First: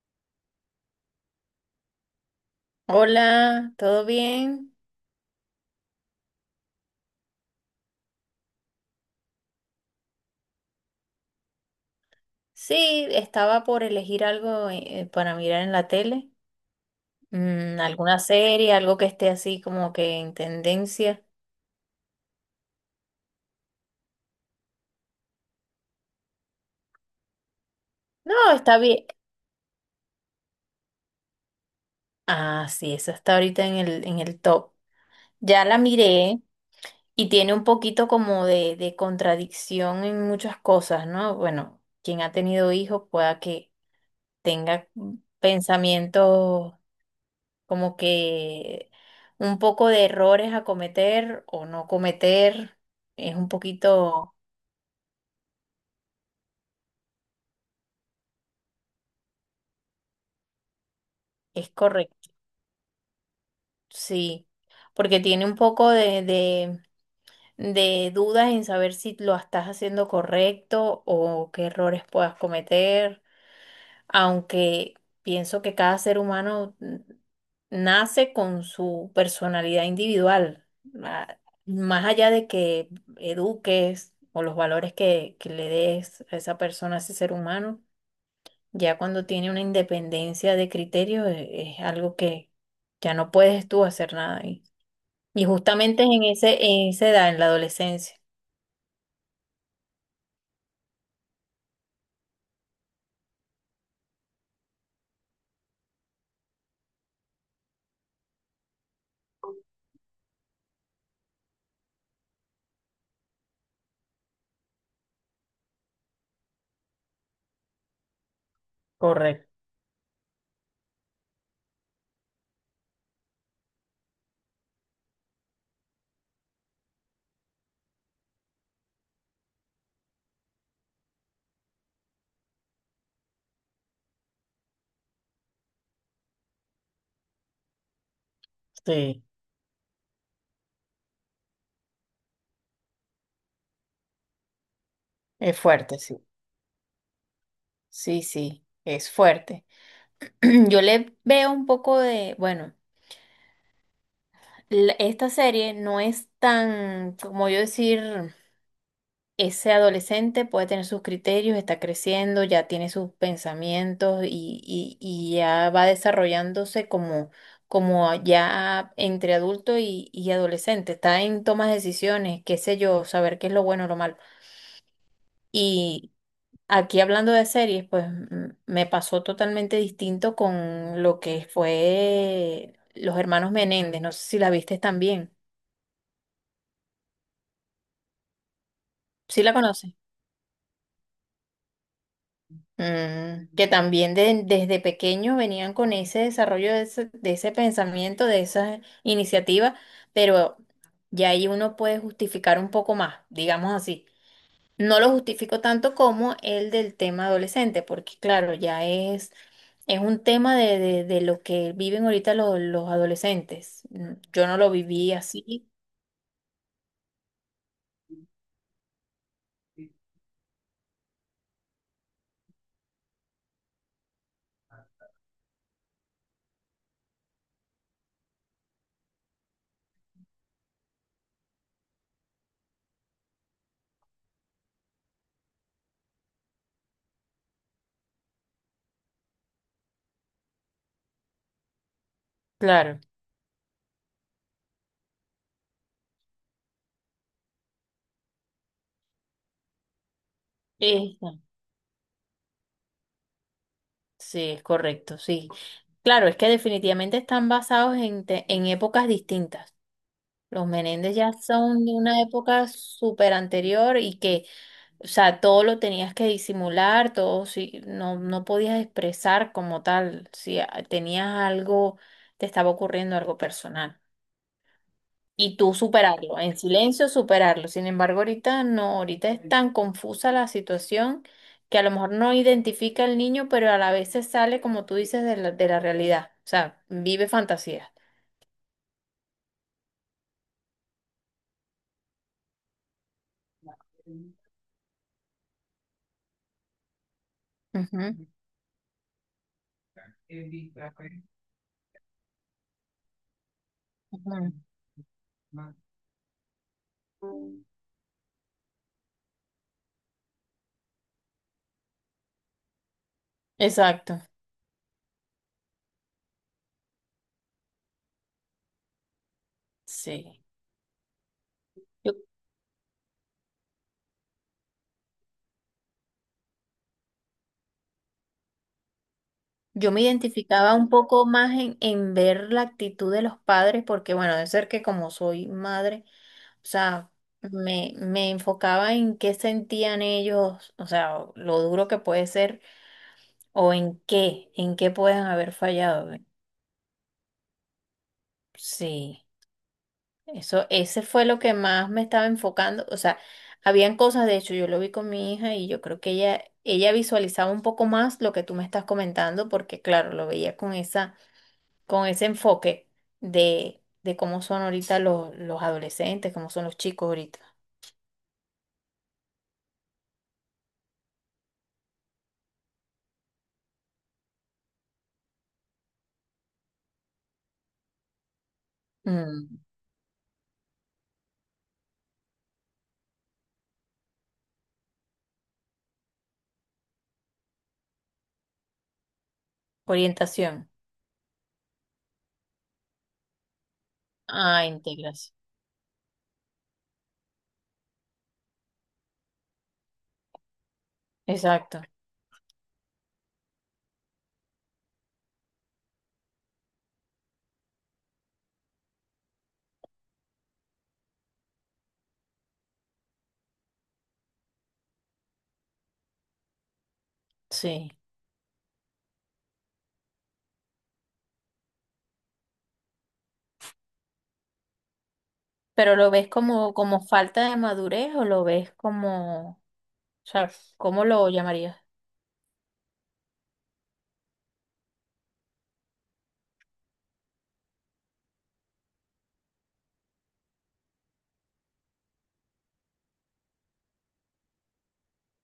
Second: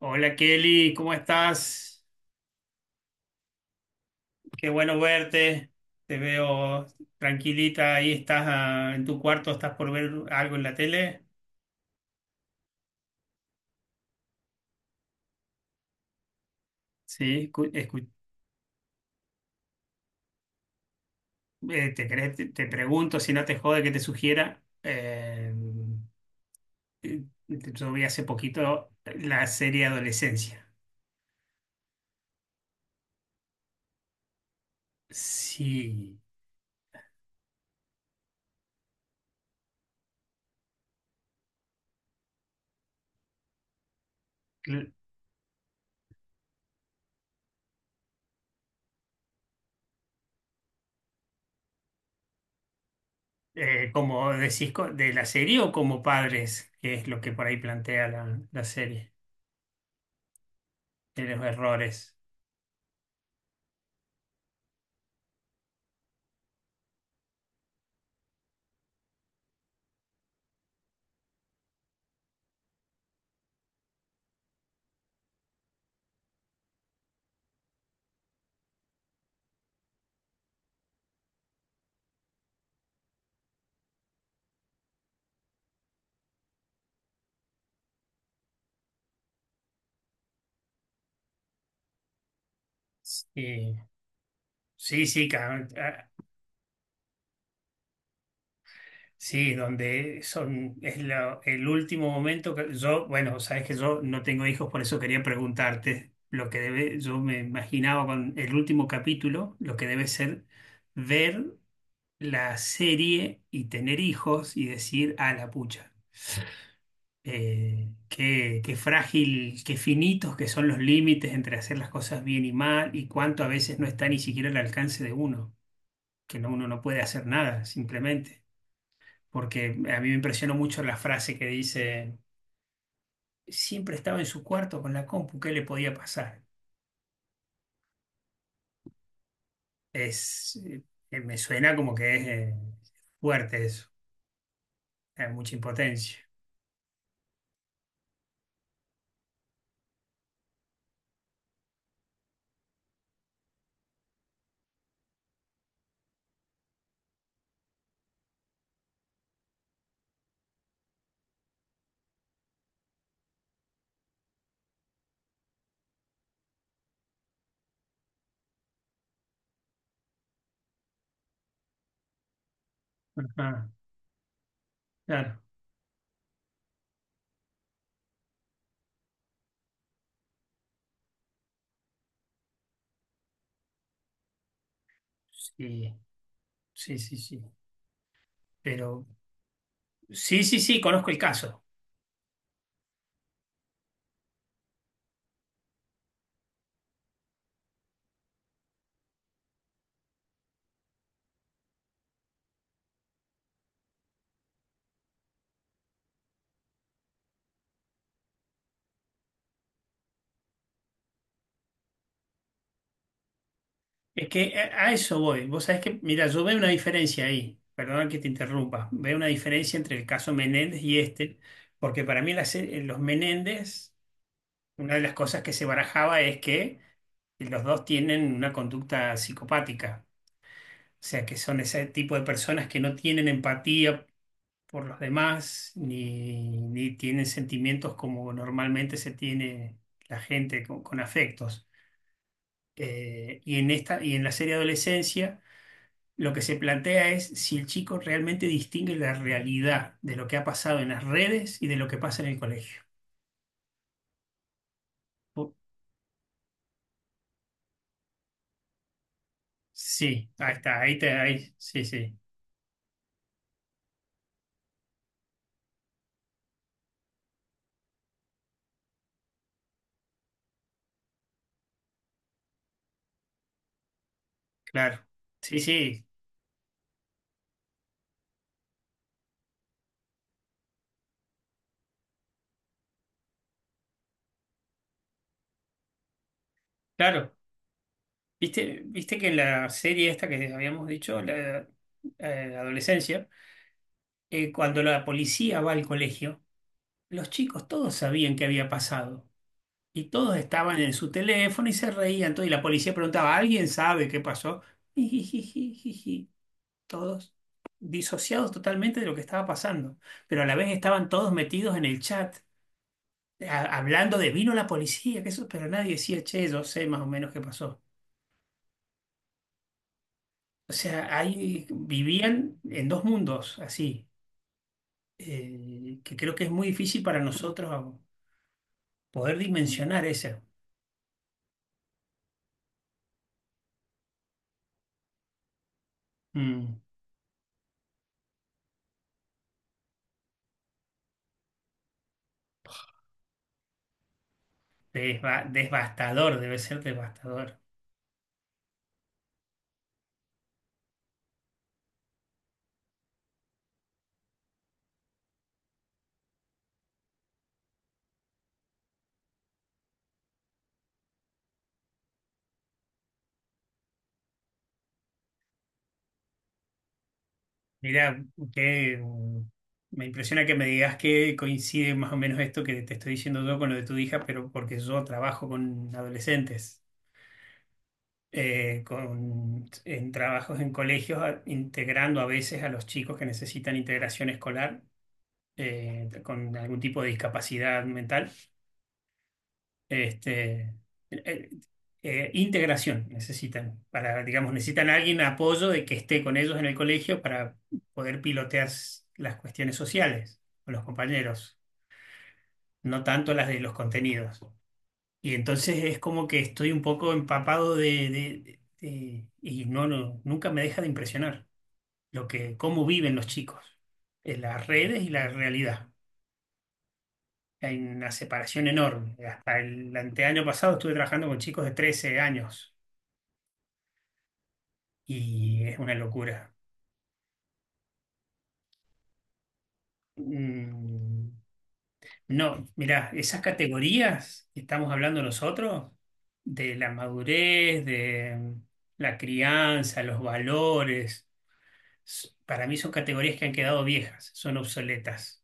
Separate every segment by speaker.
Speaker 1: Hola Kelly, ¿cómo estás?
Speaker 2: Hola, ¿todo
Speaker 1: Qué
Speaker 2: bien?
Speaker 1: bueno verte. Te veo tranquilita, ahí estás en tu cuarto, estás por ver algo en la tele.
Speaker 2: Sí, estaba por elegir algo para mirar en la tele.
Speaker 1: Sí, cu- escu-
Speaker 2: Alguna serie, algo que esté así como que en tendencia.
Speaker 1: Te pregunto si no te jode que te sugiera. Eh, yo vi hace
Speaker 2: No, está
Speaker 1: poquito
Speaker 2: bien.
Speaker 1: la serie Adolescencia.
Speaker 2: Ah, sí, eso está ahorita en el top. Ya la
Speaker 1: Sí,
Speaker 2: miré y tiene un poquito como de contradicción en muchas cosas, ¿no? Bueno, quien ha tenido hijos pueda que tenga
Speaker 1: cl-
Speaker 2: pensamientos como que un poco de errores a cometer o no cometer, es un
Speaker 1: ¿Como
Speaker 2: poquito,
Speaker 1: decís de la serie o como padres? Que es lo que por ahí plantea la, la serie, de los
Speaker 2: es
Speaker 1: errores.
Speaker 2: correcto, sí, porque tiene un poco de dudas en saber si lo estás haciendo correcto o qué errores puedas cometer. Aunque pienso que cada ser humano nace con su personalidad individual. ma- Más allá de que eduques o los valores que le des a esa persona, a ese ser humano, ya cuando tiene una independencia de criterio es algo que ya no puedes
Speaker 1: Sí.
Speaker 2: tú hacer nada ahí.
Speaker 1: Sí, sí,
Speaker 2: Y
Speaker 1: ca-
Speaker 2: justamente es
Speaker 1: ah,
Speaker 2: en en esa edad, en la adolescencia.
Speaker 1: sí, donde son, es el último momento que yo, bueno, sabes que yo no tengo hijos, por eso quería preguntarte lo que debe, yo me imaginaba con el último capítulo, lo que debe ser ver la serie y tener hijos y decir, a la pucha, qué, qué
Speaker 2: Correcto,
Speaker 1: frágil, qué finitos que son los límites entre hacer las cosas bien y mal, y cuánto a veces no está ni siquiera al alcance de uno, que no, uno no puede hacer nada, simplemente. Porque a mí me impresionó mucho la frase que dice, siempre estaba en su cuarto con la compu, ¿qué le podía pasar?
Speaker 2: sí.
Speaker 1: Es, eh, Me suena como que es fuerte eso, hay mucha
Speaker 2: Es fuerte,
Speaker 1: impotencia.
Speaker 2: sí. Sí, sí, es fuerte. Yo le veo un poco de, bueno, esta serie no es tan, como yo decir, ese adolescente puede tener sus criterios, está creciendo, ya tiene sus pensamientos y ya va desarrollándose como, como ya entre adulto y adolescente, está en tomas de decisiones, qué sé yo, saber qué es lo
Speaker 1: Ajá,
Speaker 2: bueno o lo malo.
Speaker 1: claro,
Speaker 2: Aquí hablando de series, pues me pasó totalmente distinto con lo que fue Los Hermanos Menéndez. No sé si la viste también.
Speaker 1: sí, sí, sí, sí. Pero
Speaker 2: ¿Sí la conoces?
Speaker 1: sí, sí, sí, conozco el caso.
Speaker 2: Mm, que también desde pequeños venían con ese desarrollo de ese pensamiento, de esa iniciativa, pero ya ahí uno puede justificar un poco más, digamos así. No lo justifico tanto como el del tema adolescente, porque claro, ya es. Es un tema de, de lo que viven ahorita los adolescentes. Mm,
Speaker 1: Es
Speaker 2: yo no
Speaker 1: que
Speaker 2: lo
Speaker 1: a
Speaker 2: viví
Speaker 1: eso voy. Vos
Speaker 2: así.
Speaker 1: sabés que, mira, yo veo una diferencia ahí, perdón que te interrumpa, veo una diferencia entre el caso Menéndez y este, porque para mí los Menéndez, una de las cosas que se barajaba es que los dos tienen una conducta psicopática, o sea, que son ese tipo de personas que no tienen empatía por los demás, ni, ni tienen sentimientos como normalmente se tiene la gente con afectos.
Speaker 2: Claro.
Speaker 1: Y en esta, y en la serie Adolescencia, lo que se plantea es si el chico realmente distingue la realidad de lo que ha pasado en las
Speaker 2: Exacto.
Speaker 1: redes y de lo que pasa en el colegio.
Speaker 2: Sí, es correcto, sí.
Speaker 1: Pu-
Speaker 2: Claro, es que definitivamente están basados en, en épocas distintas.
Speaker 1: Sí, ahí
Speaker 2: Los
Speaker 1: está, ahí te,
Speaker 2: Menéndez ya
Speaker 1: ahí, sí,
Speaker 2: son de
Speaker 1: sí.
Speaker 2: una época súper anterior y que, o sea, todo lo tenías que disimular, todo, sí, no, no podías expresar como tal, si tenías algo, te estaba ocurriendo algo personal.
Speaker 1: Claro,
Speaker 2: Y
Speaker 1: sí,
Speaker 2: tú
Speaker 1: sí,
Speaker 2: superarlo, en silencio superarlo. Sin embargo, ahorita no, ahorita es tan confusa la situación que a lo mejor no identifica al niño, pero a la vez se sale, como tú dices, de de la realidad. O sea, vive
Speaker 1: claro.
Speaker 2: fantasías.
Speaker 1: Viste, viste que en la serie esta que habíamos dicho, la adolescencia, cuando la policía va al colegio, los chicos todos
Speaker 2: Ujú.
Speaker 1: sabían qué había pasado y todos estaban en su teléfono y se reían. Todo, y la policía preguntaba, ¿alguien sabe qué pasó? Jijijijiji, todos disociados totalmente de lo que estaba pasando, pero a la vez estaban todos metidos en el chat, hablando
Speaker 2: Exacto.
Speaker 1: de vino la policía, que eso, pero nadie decía, che, yo sé más o menos qué pasó.
Speaker 2: Sí.
Speaker 1: O sea, ahí
Speaker 2: Yo,
Speaker 1: vivían en dos mundos así, que creo que es muy difícil para nosotros poder
Speaker 2: yo me
Speaker 1: dimensionar eso.
Speaker 2: identificaba un poco más en ver la actitud de los padres, porque bueno, de ser que como soy madre, o
Speaker 1: Mm,
Speaker 2: sea, me enfocaba en qué sentían ellos, o sea, lo duro que puede ser. ¿O en qué? ¿En qué pueden haber fallado?
Speaker 1: devastador, debe ser devastador.
Speaker 2: Sí, eso, ese fue lo que más me estaba enfocando. O sea, habían cosas, de hecho, yo lo vi con mi hija y yo creo que ella visualizaba un poco más lo que tú me estás comentando, porque claro, lo veía con esa, con ese enfoque de cómo son ahorita los adolescentes, cómo son los chicos ahorita.
Speaker 1: Mira, que me impresiona que me digas que coincide más o menos esto que te estoy diciendo yo con lo de tu hija, pero porque yo trabajo con adolescentes,
Speaker 2: Mm,
Speaker 1: con, en trabajos en colegios, integrando a veces a los chicos que necesitan integración escolar, con algún tipo de discapacidad mental,
Speaker 2: orientación.
Speaker 1: este, eh, integración necesitan, para, digamos,
Speaker 2: Ah,
Speaker 1: necesitan a alguien
Speaker 2: integración.
Speaker 1: apoyo de que esté con ellos en el colegio para poder pilotear las cuestiones sociales con los compañeros,
Speaker 2: Exacto.
Speaker 1: no tanto las de los contenidos. Y entonces es como que estoy un poco empapado de, y no, no, nunca me deja de impresionar lo que, cómo viven los chicos, en las redes y la realidad. Hay
Speaker 2: Sí.
Speaker 1: una separación enorme. Hasta el anteaño pasado estuve trabajando con chicos de 13 años y es una
Speaker 2: Pero lo ves
Speaker 1: locura.
Speaker 2: como, como falta de madurez o lo ves como, o sea, ¿cómo lo
Speaker 1: Mm,
Speaker 2: llamarías?
Speaker 1: no, mirá, esas categorías que estamos hablando nosotros, de la madurez, de la crianza, los valores, para mí son categorías que han quedado viejas, son obsoletas.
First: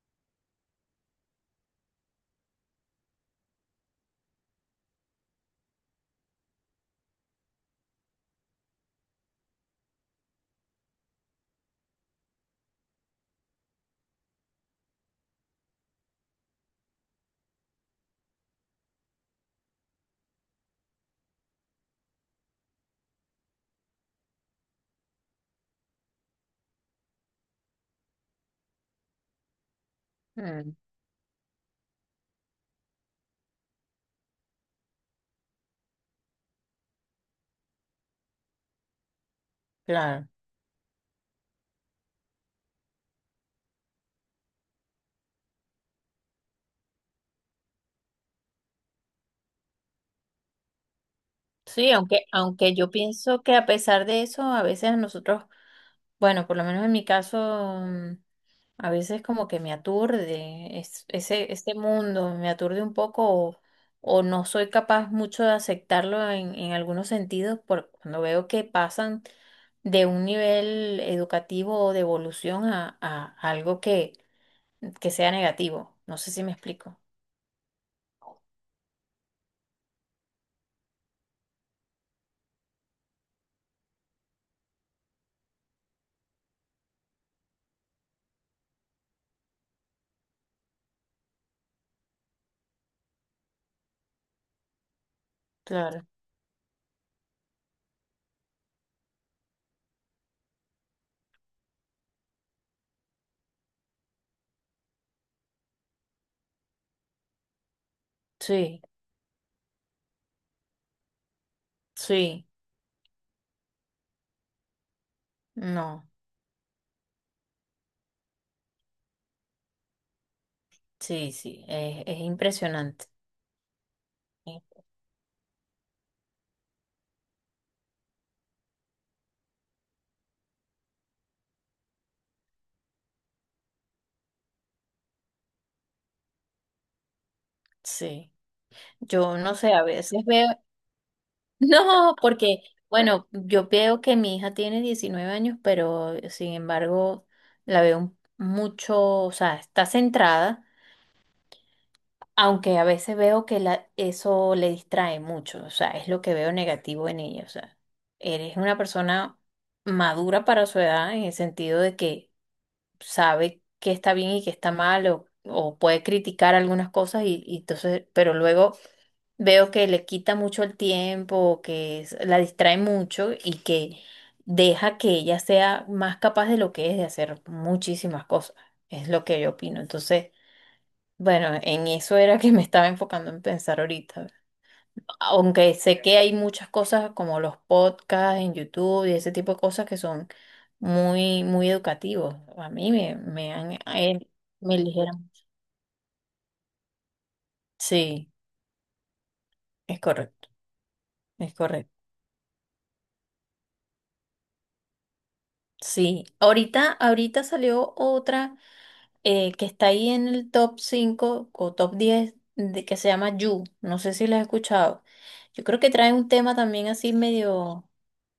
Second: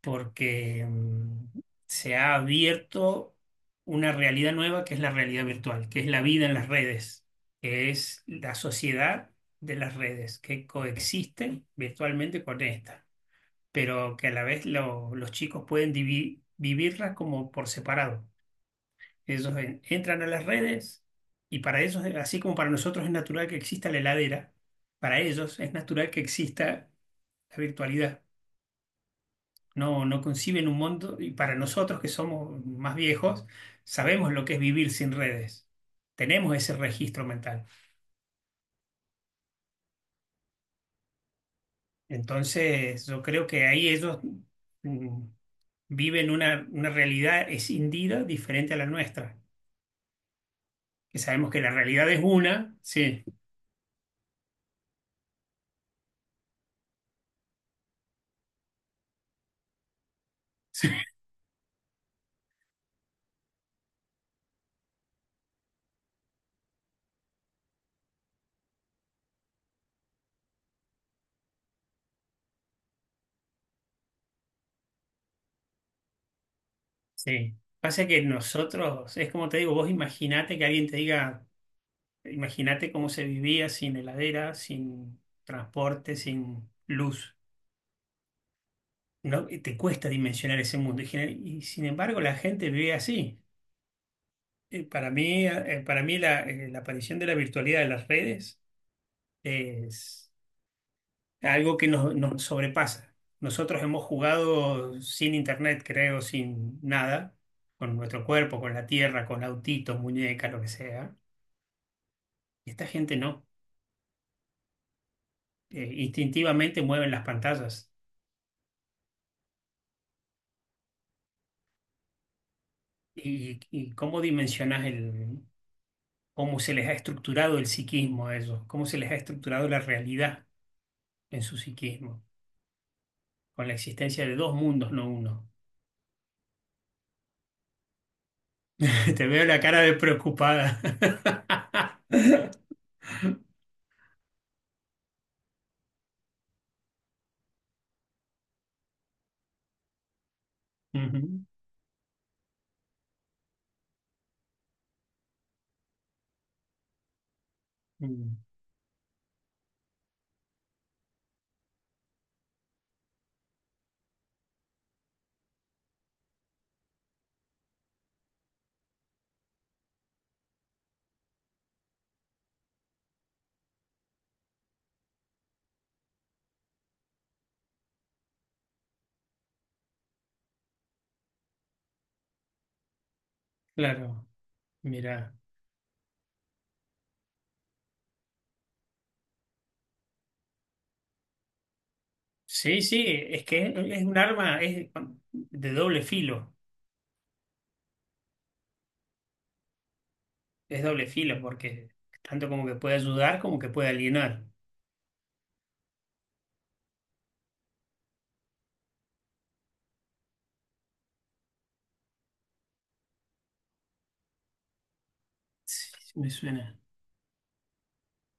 Speaker 1: Porque se ha abierto una realidad nueva que es la realidad virtual, que es la vida en las redes, que es la sociedad de las redes, que coexisten virtualmente con esta, pero que a la vez los chicos pueden vivirla como por separado. Ellos entran a las redes y para ellos, así como para nosotros es natural que exista la heladera, para ellos es natural que exista la virtualidad, no, no conciben
Speaker 2: Mm,
Speaker 1: un mundo, y para nosotros que somos más viejos, sabemos lo que es vivir sin redes, tenemos ese registro mental.
Speaker 2: claro.
Speaker 1: Entonces, yo creo que ahí ellos mm, viven una realidad escindida diferente a la nuestra, que sabemos que la
Speaker 2: Sí,
Speaker 1: realidad es
Speaker 2: aunque,
Speaker 1: una,
Speaker 2: aunque yo
Speaker 1: sí,
Speaker 2: pienso que a pesar de eso, a veces nosotros, bueno, por lo menos en mi caso, a veces como que me aturde ese, ese mundo, me aturde un poco o no soy capaz mucho de aceptarlo en algunos sentidos por cuando veo que pasan de un nivel educativo o de evolución a algo que sea negativo. No sé si me explico.
Speaker 1: sí. Pasa que nosotros, es como te digo, vos imaginate que alguien te diga, imagínate cómo se vivía sin heladera, sin transporte, sin luz. No, y te cuesta dimensionar ese mundo. Y, y sin embargo, la gente vive así. Para mí, ah, Para
Speaker 2: Claro.
Speaker 1: mí la, la aparición de la virtualidad de las redes es algo que nos, nos sobrepasa. Nosotros hemos jugado sin internet, creo, sin nada, con nuestro cuerpo, con
Speaker 2: Sí,
Speaker 1: la tierra, con autitos, muñecas, lo que sea.
Speaker 2: sí,
Speaker 1: Y esta gente no.
Speaker 2: no.
Speaker 1: Instintivamente mueven las pantallas.
Speaker 2: Sí, sí, es impresionante.
Speaker 1: Y cómo
Speaker 2: eh,
Speaker 1: dimensionas el, cómo se les ha estructurado el psiquismo a ellos? ¿Cómo se les ha estructurado la realidad en su psiquismo, con la existencia de dos mundos, no uno?
Speaker 2: Sí.
Speaker 1: Te
Speaker 2: Yo
Speaker 1: veo
Speaker 2: no
Speaker 1: la
Speaker 2: sé,
Speaker 1: cara
Speaker 2: a
Speaker 1: de
Speaker 2: veces veo,
Speaker 1: preocupada.
Speaker 2: no, porque, bueno, yo veo que mi hija tiene 19 años, pero sin embargo la veo mucho, o sea, está centrada,
Speaker 1: Ujú,
Speaker 2: aunque a veces veo que la, eso le distrae mucho, o sea, es lo que veo negativo en ella, o sea,
Speaker 1: mm,
Speaker 2: eres una persona madura para su edad en el sentido de que sabe qué está bien y qué está mal o puede criticar algunas cosas y entonces, pero luego veo que le quita mucho el tiempo, o que la distrae mucho y que deja que ella sea más capaz de lo que es de hacer muchísimas cosas. Es lo que yo opino. Entonces, bueno, en eso era que me estaba enfocando en pensar
Speaker 1: claro,
Speaker 2: ahorita.
Speaker 1: mira.
Speaker 2: Aunque sé que hay muchas cosas como los podcasts en YouTube y ese tipo de cosas que son muy, muy educativos. A
Speaker 1: Sí,
Speaker 2: mí
Speaker 1: sí, es
Speaker 2: me
Speaker 1: que
Speaker 2: han, a
Speaker 1: es un
Speaker 2: él
Speaker 1: arma
Speaker 2: me
Speaker 1: es
Speaker 2: eligieron.
Speaker 1: de doble filo,
Speaker 2: Sí, es correcto,
Speaker 1: es doble filo
Speaker 2: es
Speaker 1: porque
Speaker 2: correcto.
Speaker 1: tanto como que puede ayudar como que puede alienar.
Speaker 2: Sí, ahorita, ahorita salió otra que está ahí en el top 5 o top 10 de, que se llama You. No sé si la has escuchado. Yo creo
Speaker 1: Sí,
Speaker 2: que trae un
Speaker 1: me
Speaker 2: tema
Speaker 1: suena.
Speaker 2: también así medio,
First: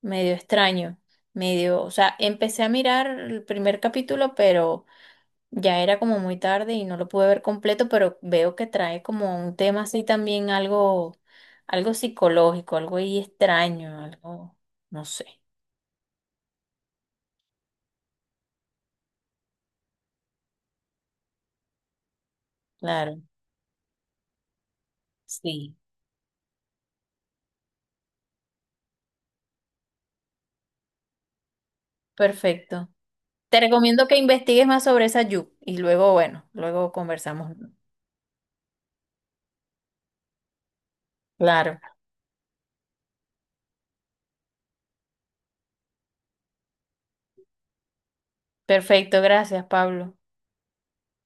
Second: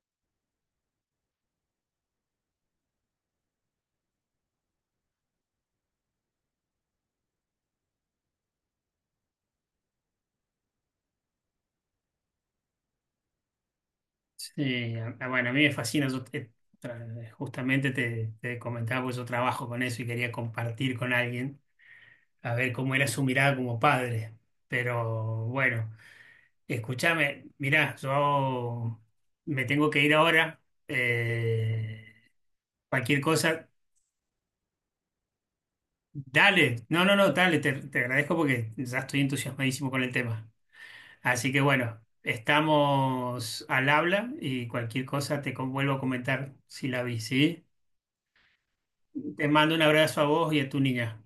Speaker 2: medio extraño, medio, o sea, empecé a mirar el primer capítulo, pero ya era como muy tarde y no lo pude ver completo, pero veo que trae como un tema así también algo, algo psicológico, algo ahí extraño, algo,
Speaker 1: Sí,
Speaker 2: no sé,
Speaker 1: bueno, a mí me fascina, yo justamente te, te comentaba, pues yo trabajo con eso y quería compartir con alguien a ver cómo era
Speaker 2: claro,
Speaker 1: su mirada como padre. Pero
Speaker 2: sí,
Speaker 1: bueno, escúchame, mirá, yo me tengo que ir ahora. eh,
Speaker 2: perfecto.
Speaker 1: Cualquier
Speaker 2: Te
Speaker 1: cosa,
Speaker 2: recomiendo que investigues más sobre esa Yu y luego, bueno,
Speaker 1: dale.
Speaker 2: luego
Speaker 1: No, no, no,
Speaker 2: conversamos.
Speaker 1: dale, te agradezco porque ya estoy entusiasmadísimo con el tema. Así que
Speaker 2: Claro,
Speaker 1: bueno, estamos al habla y cualquier cosa te vuelvo a comentar si la vi, ¿sí?
Speaker 2: perfecto,
Speaker 1: Te
Speaker 2: gracias,
Speaker 1: mando un
Speaker 2: Pablo.
Speaker 1: abrazo a vos y a tu niña.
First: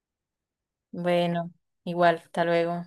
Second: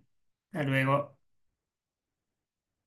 Speaker 1: Hasta luego.
Speaker 2: Bueno, igual, hasta luego.